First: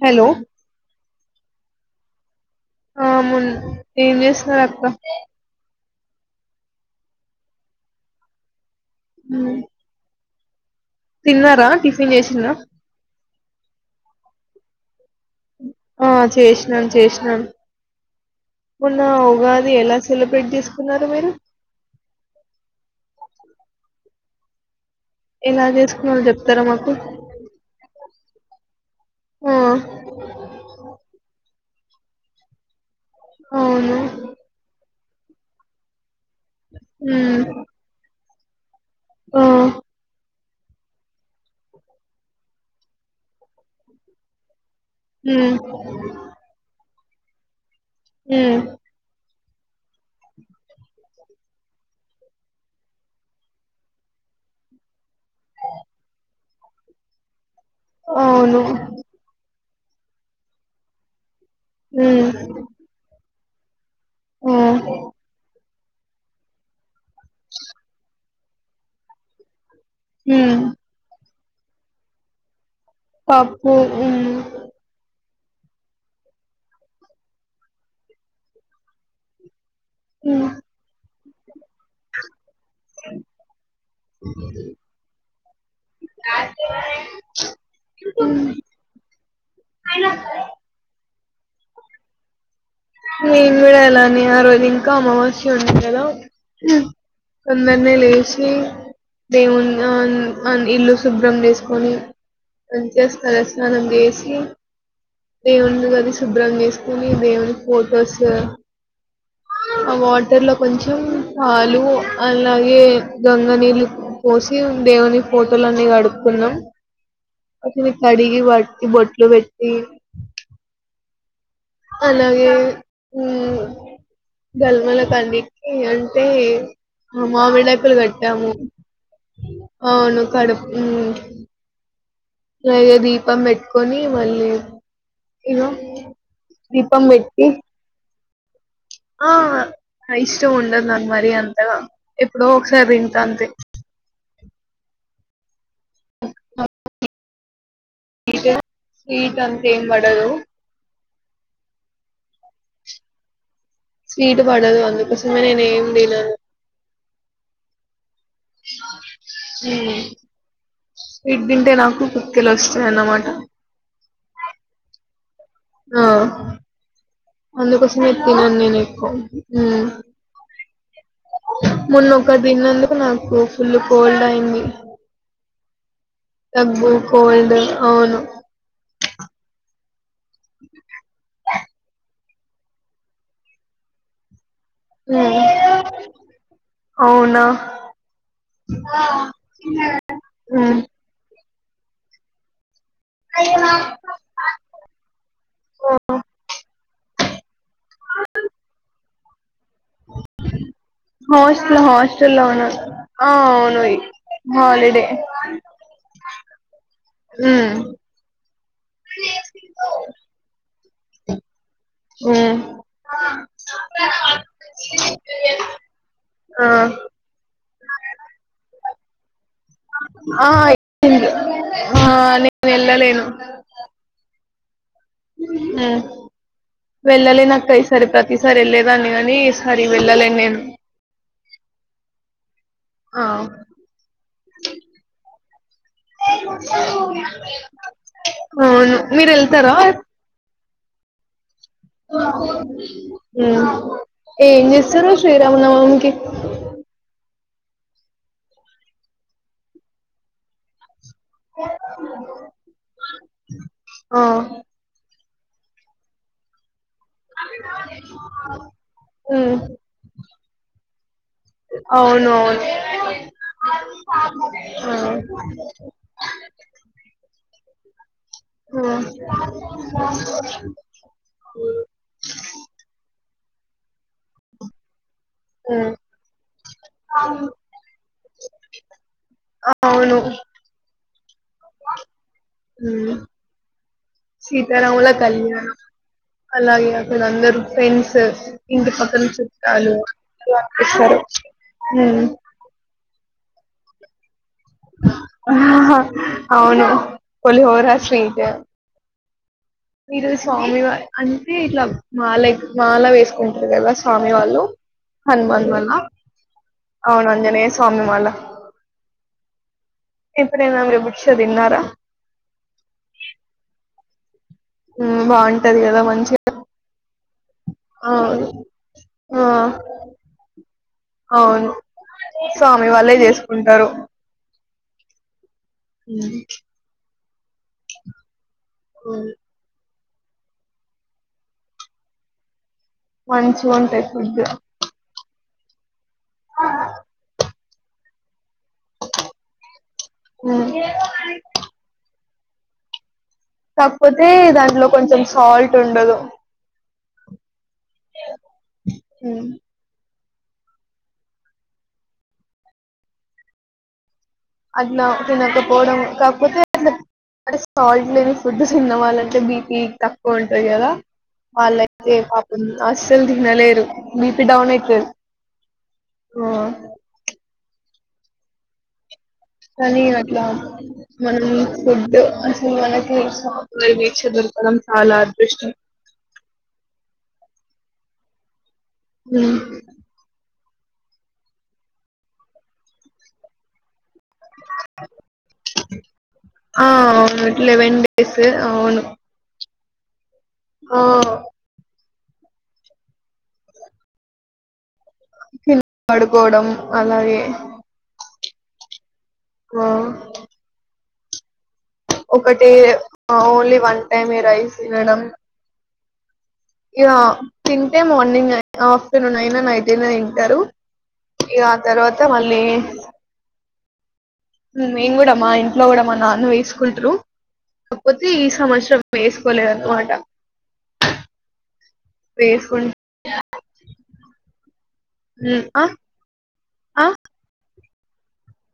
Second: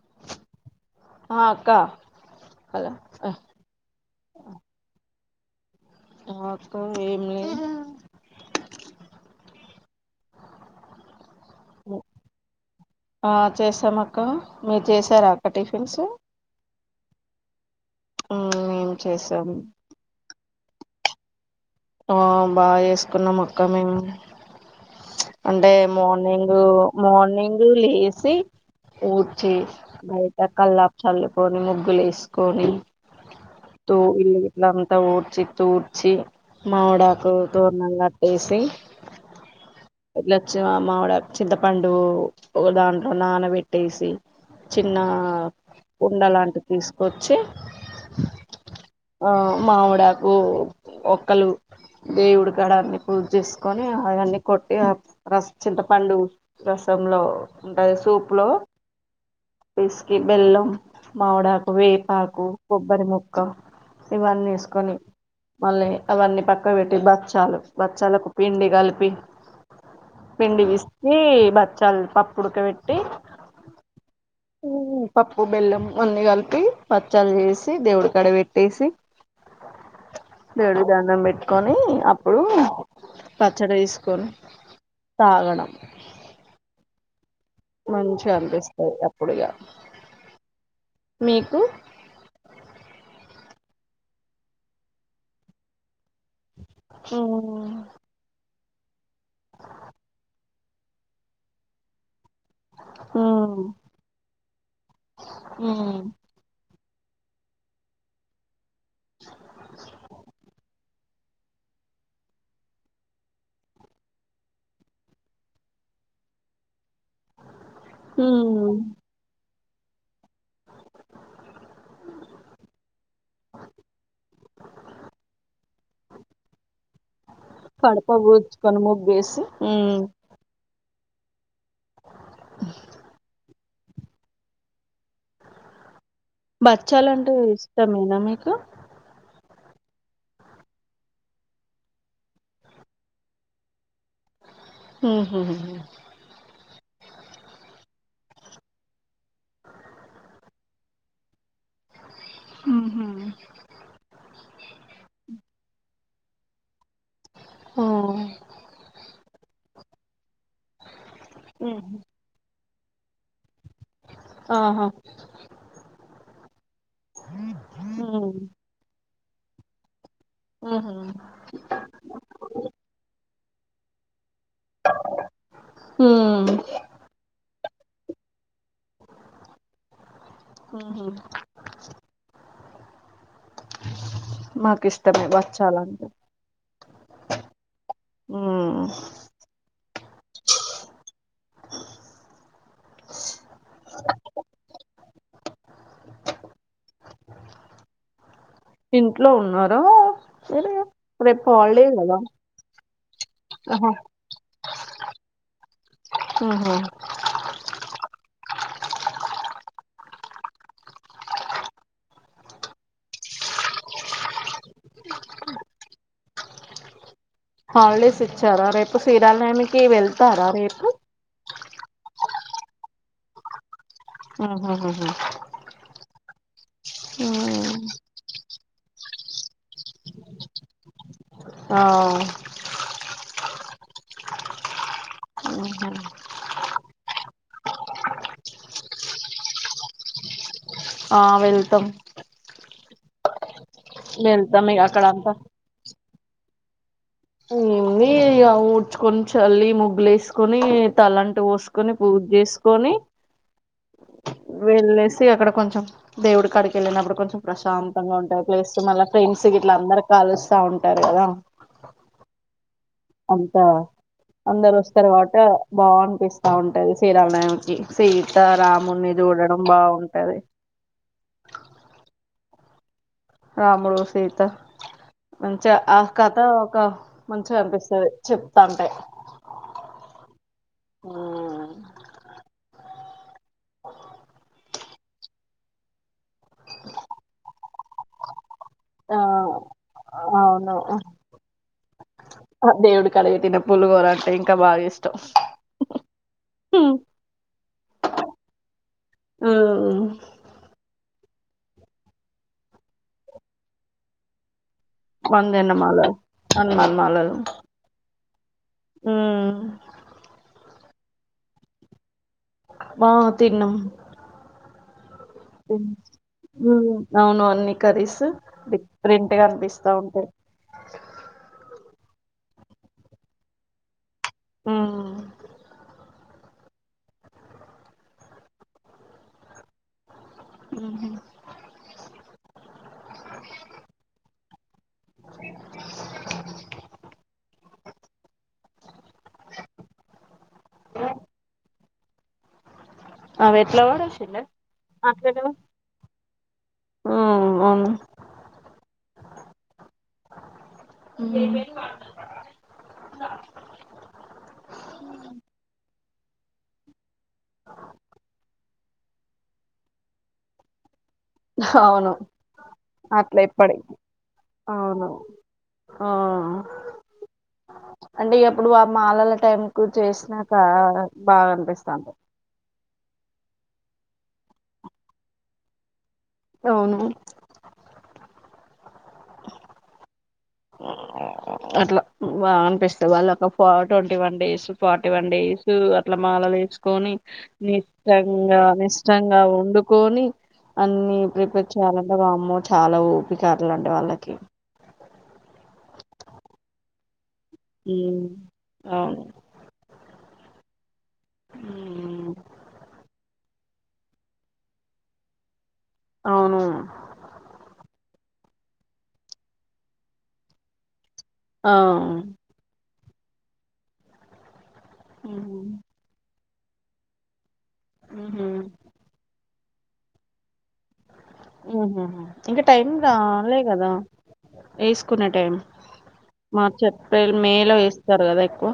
Hello ఆ అక్క hello అ ము ఏం చేస్తున్నారు అక్క మాకు ఏం లేదు హ తిన్నారా టిఫిన్ చేసిందా ఆ చేసాం అక్క మీరు చేస సార్ అక్క టిఫిన్స్ చేసినాం మేం పోన్నా చేసాం ఉగాది ఎలా సెలబ్రేట్ చేసు కున్నారు మీరు ఆ బాగా వేసుకున్నాం అక్క మేము ఎలా అంటే చేసుకున్నారో మార్నింగ్ చెప్తారా మాకు మార్నింగ లేసి ఊడ్చి ఆ బయట కళ్ళ చాలు కొని ముగ్గులు వేసుకొని అవును తో ఇ ఇట్లా తూఊర్చి తూర్చి మామిడాకు ఉమ్ తోనంగా ఏసీ ఆ ఇలచ్చి ఆహ్ మామిడాకు చింతపండు ఒక దాంట్లో నానబెట్టేసి. చిన్న ఉమ్ కుండ లాంటిది తీసుకు వచ్చే. ఉమ్. ఆహ్ మామిడాకు ఒక. ముక్కలు దేవుడు కాడ అన్ని పూజ చేసుకొని అవన్నీ కొట్టి ఆ రసం చింతపండు రసంలో కలు ఉంటాది సూప్లో. అవును పిస్కీ బెల్లం మావిడాకు. ఉమ్ వేపాకు కొబ్బరి ముక్కు. క్క ఇవన్నీ ఆ వేసుకొని మళ్ళీ. అవన్నీ పక్కన పెట్టి బాక్ బచ్చాలు బచ్చాలకు. పిండి కలిపి. ఉమ్ పిండి విస్తీ. బచ్చాలు పప్పుడక పెట్. పప్పు ఉమ్. పప్పు బెల్లం అన్ని కలిపి బచ్చలు చేసి దేవుడి కడ పెట్టేసి. ఉమ్. అన్నం పెట్టుకొని అప్పుడు పచ్చడి వేసుకొని. తాగడం. రాజ్ కిరణ్. మంచిగా అనిపిస్తది అప్పుడు ఇగ. మీకు. నేను కూడా అలానే ఆ రోజు ఇంకా అమావాస్య ఉంది కదా. తొందరనే లేచి. దేవుని ఆహ్ ఇల్లు శుభ్రం చేసుకొని. అంతే తలస్నానం చేసి దేవుని ముందర శుభ్రం చేసి. పోనీ దేవుడు. ఫోటోస్. ఆ వాటర్ లో కొంచెం. ఉమ్ పాలు అలాగే గంగా నీళ్ళు పోసి దేవుని ఫోటోలన్నీ గడుకున్నాం. అవి కడిగి వాటికి బోట్లు పెట్టీ. ఏం. అలాగే హుమ్ గల్మల కంటికి అంటే మామిడాకులు కడప కట్టాము పూడ్చుకొని ముగ్గేసి అవును కడుప్ హుమ్ పైగా దీపం పెట్ కొనీ మళ్ళీ ఇగో దీపం బచ్చాలంటు పెట్టి ఇష్టమేనా మీకు అ ఆ ఇష్టం ఉండద్ నాక్ మరి అంతగా ఎప్పుడో ఒకసారి తింట అంతే హుమ్ హు హు స్వీట్ అంత ఏం పడదు హుమ్ హు స్వీట్ పడదు అందుకోసమనే నేను తినను ఆ హుమ్ స్వీట్ తింటే నాకు పీపుల్ వస్ చన్నమాట ఆహా ఆ అందుకోసమే తినను నేను ఎక్కువ హుమ్ ఉహు మొన్న ఒకట్ తిన్నందుకు నాకు ఫుల్ కోల్డ్ అయ్యింది ఉమ్ దగ్గు కోల్డ్ అవును హుమ్ హు మాకు ఇష్టమే హుమ్ బచ్చాలంటే అవునా ఉమ్ అ ఇంట్లో ఉన్నారు హాస్టల్ హాలిడే కదా హాస్టల్ ఉన్నా ఆ అవును ఆహా ఆ హాలిడే హు హు హుమ్ ఆ హాలిడేస్ ఇచ్చార రేపు ఫెరాల్ కి ఆ వెళ్తారా రేపు ఇచ్చింది ఆ నేను వెళ్ళలేను ఆహ్ హు హు హమ్ హ్మ్ వెళ్ళలి ఉమ్ నాక్కై సర ప్రతి సారి వెళ్ళేదాన్ని కాని సరి వెళ్ళలేను నేను అ ఆ ఉహు అవును మీరు వెళ్తారా ఆ వెళ్ ఓ కోతి ఉమ్ ఏ వెళ్తాం ఇగ అక్కడ చేస్తరు అంతా శ్రీరామనమాంకి ఎమ్ ఉంధి ఊడ్చుకొని చల్లి ముగ్గులు వేసుకొని తలంట పోసుకొని పూజ చేసుకొని ఆ వెలెస్ స అక్కడ కొంచెం దేవుడి కాడికి క వెళ్ళినప్పుడు కొంచెం ప్రశాంతంగా ఉంటాయి ప్లేస్ లో మళ్ళీ ఫ్రెండ్స్సా ఉమ్ ఇట్లా అందరు కాల్సి వస్తా ఉంటారు కదా అవును అవును అంత అందరు ఆ వస్తారు కాబట్టి బాగు అనిప్పిస్తా ఉంటది శ్రీరామనవమికి ఆ సీతరాములు చూడడం బాగుంటది రాముడు సీత మంచిగా ఉమ్ ఆ కథ ఒక మంచిగా కనిపిస్తుంది చెప్తాంటే ఆ అవును ఉమ్ ఉమ్ అఓ సీత రాములా కళ్యాణం అలాగే అక్కడ అందరూ ఫ్రెండ్స్ ఇంటి ఆ పక్కచుట్టాలు అవును అందరూ కనిపిస్తారు ఉమ్ కలపెటినా పులిహోర అంటే ఇంకా బాగా ఇష్టం ఆహ్ హా అవును పులిహోర స్వీట్ ఉమ్ మీరు స్వామి అంటే ఇట్లా మాలై మాలా వేసుకుంటారు కదా స్వామి వాళ్ళు హనుమాన్ మంజన్న మాల మాలలు అవును అంజనే స్వామి మాల ఉమ్ మీరు ఎప్పుడాన దీక్ష తిన్నారా మా తిన్నం ఉమ్ బాగుంటది కదా మంచిగా అవును అన్ని కరీస్ అవును డిఫరెంట్ గా ఆ అనిపిస్తా ఉంటాయి అవును స్వామి వాళ్ళే చేసుకుంటారు హా హా హుమ్ మంచి ఉంటాయి ఫుడ్ హమ్ అవి ఎట్లా కాకపోతే పడేసిండే దాంట్లో కొంచెం అట్లనే సాల్ట్ ఉండదు హ్మ్ అవును హమ్ అట్లా తినక పోడం కాకపోతే [inaudible] ఫుడ్ చిన్నవాళ్ళంటే బీపీ తక్కువ ఉంటుంది కదా అవును వాళ్ళయితే పాపం అస్సలు అట్లా తినలేరు ఇప్పటికి బిపి డౌన్ అయితది అవును ఆ అంటే ఎప్పుడు ఆ మాలలు కానీ అట్లా మనం అనిపిస్తాంది ఫుడ్ అసలు మనకి [unintelligible] దొరకడం చాలా అదృష్టం అవును మ్ అట్లా బా అనిపిస్త వాళ్ళకో ఫోటో టి one days forty one days అట్లా మాలలు ఆ వేసుకొని అవును లెవెన్ డేస్ నిష్టంగా అవును నిష్టంగా ఉండు కోనీ అన్ని ఆ ప్రిపేర్ చేల ద వామ్మో చాలా ఓపిక అంట్లాంటి వాళ్ళకి కిల్ పడుకోవడం అలాగే మ్ అవును ఆ ఉమ్, న్లీ వన్ టైమ్ ఎ రైస్ తినడం అవును య్య తింటె మార్నింగ్ ఆఫ్టర్నూన్ అయినా నైట్ అయినా తింటారు ఇగ ఆ తర్వాత మళ్ళీ మేము కూడా మా ఉహు, ఇంట్లో కూడా మా నాన్న వ తీకుంట్ర కాకపోతే ఈ ఉహు, సంవత్సరం వే వేసుకోలేదన్న మాట ఉహ ఇంకా టైం రాలే కదా వేసుకునే టైం మార్చ్ ఏప్రిల్ మే లో వే వేస్తారు కదా ఎక్కువ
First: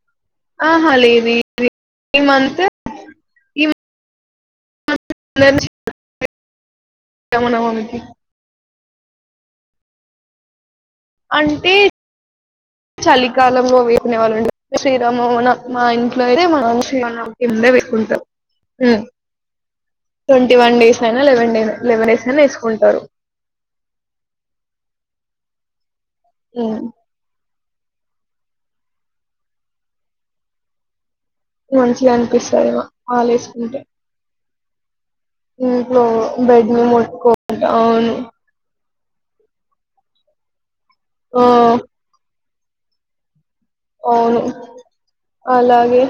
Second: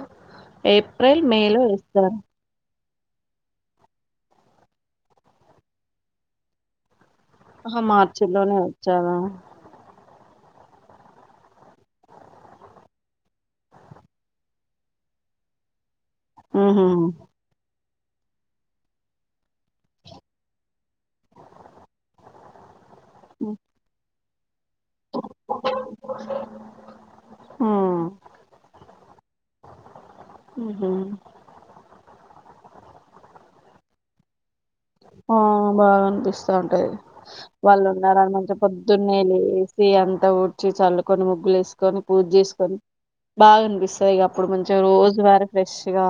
ఆ హ ఏప్రిల్ లేదు మే లో వేస్తారు ఇ మంత్ ఈ మంత్ నుంచి ఆహ మార్చల్లోనే చాలా అంటే చలికాలంలో వేపునే వాళ్ళు ఉంట శ్రీరామ నవమి మా ఇం నేే మనం ఉహు ఎ [inaudible] twenty one days eleven eleven days అన వేసుకుంటారు అ హ మంచిగా అనిపిస్తాది ఆలోసుకుంటే ఆ బాగా అనిపిస్తా బెడ్ ని ఉంటాది ముట్టుకుంటా వాళ్ళు అవును ఉన్నారని మంచిగా పొద్ పోదున్నెలేసి అంత ఊడ్చి చల్లుకని ఆ, ముగ్గులు వేసుకొని పూజ చేసుకని సం బాగా అనిపిస్తుంది ఇక అవును అప్పుడు మంచగా రోజు వారి అలాగే ఫ్రెష్గా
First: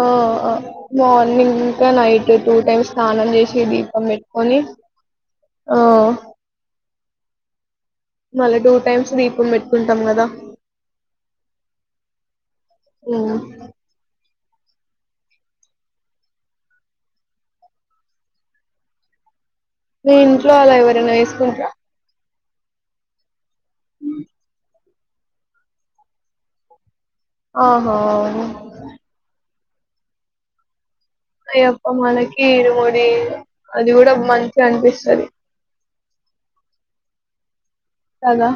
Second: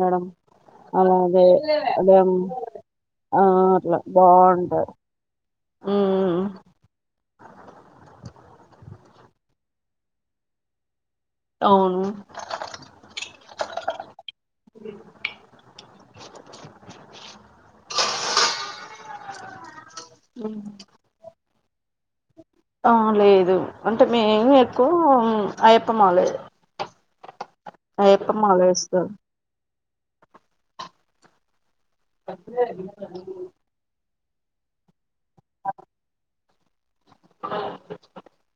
ఆ అలాగే మార్నింగ్ ఇంకా అదే నైట్ టూ టైమ్స్ స్నానం ఆ చేసి అట్లా దీపం పెట్టుకొని బాగుంటది ఆ ఉమ్ మళ్ళా టూ టైమ్స్ దీపం పెట్టుకుంటాం కదా అవును ఉమ్. మీ ఇంట్లో అలా ఎవరైనా వేసుకుంటార ఆ లేదు అంటే మేం ఎక్కువ అయ్యప్పమాలేదు ఆహా వేస్తాం అయ్యప్ప అప్ప మాలకి ఇరు ముడి అది కూడా మంచిగా అనిపిస్తుంది అ కాదా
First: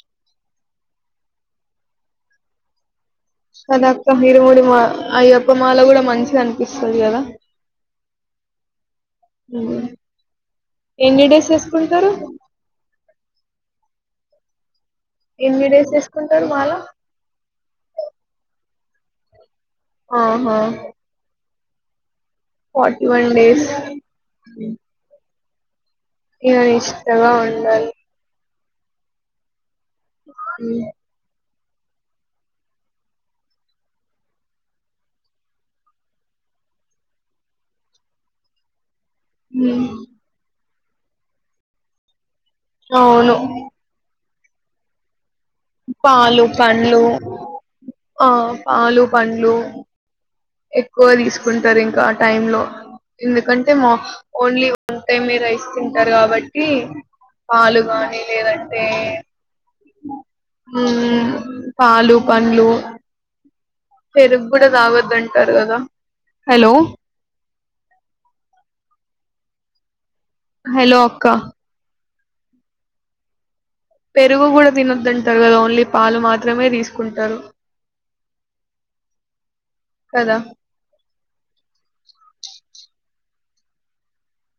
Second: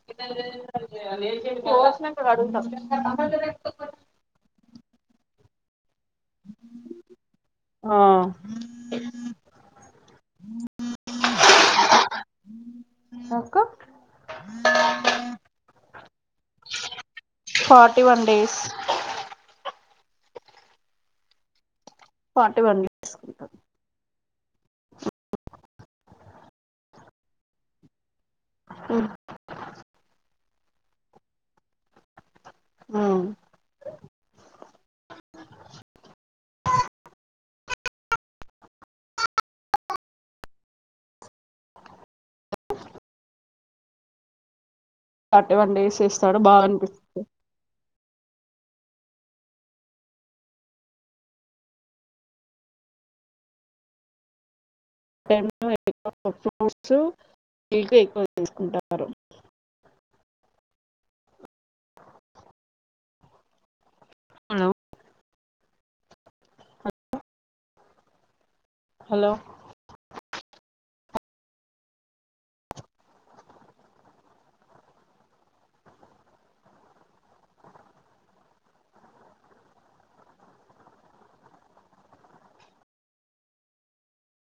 న్నా త అదక్క ఇరుమూడి మాల అయ్యప్ప మాల కూడా మంచిగా అనిపిస్సది కదా. ఆ ఎన్ని డేస్ ఏసుకుంటరు. అక్క ఎన్ని డేస్ ఏసుకుంటరు, మాలా ఫార్టీ వన్ డేస్ ఆహా ఫార్టీ వన్ డేస్ ఇన నిష్టగా ఉండాలి. ఉ హు ఆ హు ఔను. ఫార్టీ వన్ డేస్ ఏస్తాడు పాలు బాగా పండ్లు అనిపిస్స్ తె ఆ పాలు పండ్లు ఎక్కువ తీసుకుంటారు ఇంకా ఆ టైమ్ లో, ఎందుకంటే మాక్స్ ఓన్లీ అంటే మీ రైస్ తింటారు కావట్టి, ఫ్రూట్స్ పాలు మిల్క్ గాని ఎక్కువ లేదంటే తీసుకుంటారు ఉ ఉ, పాలు పండ్లు పెరుగ్ గూడ తావద్దు అన్ పెరగదా హలో హలో అక్క పెరుగు కూడా తినొద్దు అంటరు కదా ఓన్లీ పాలు మాత్రమే తీసుకుంటారు. కదా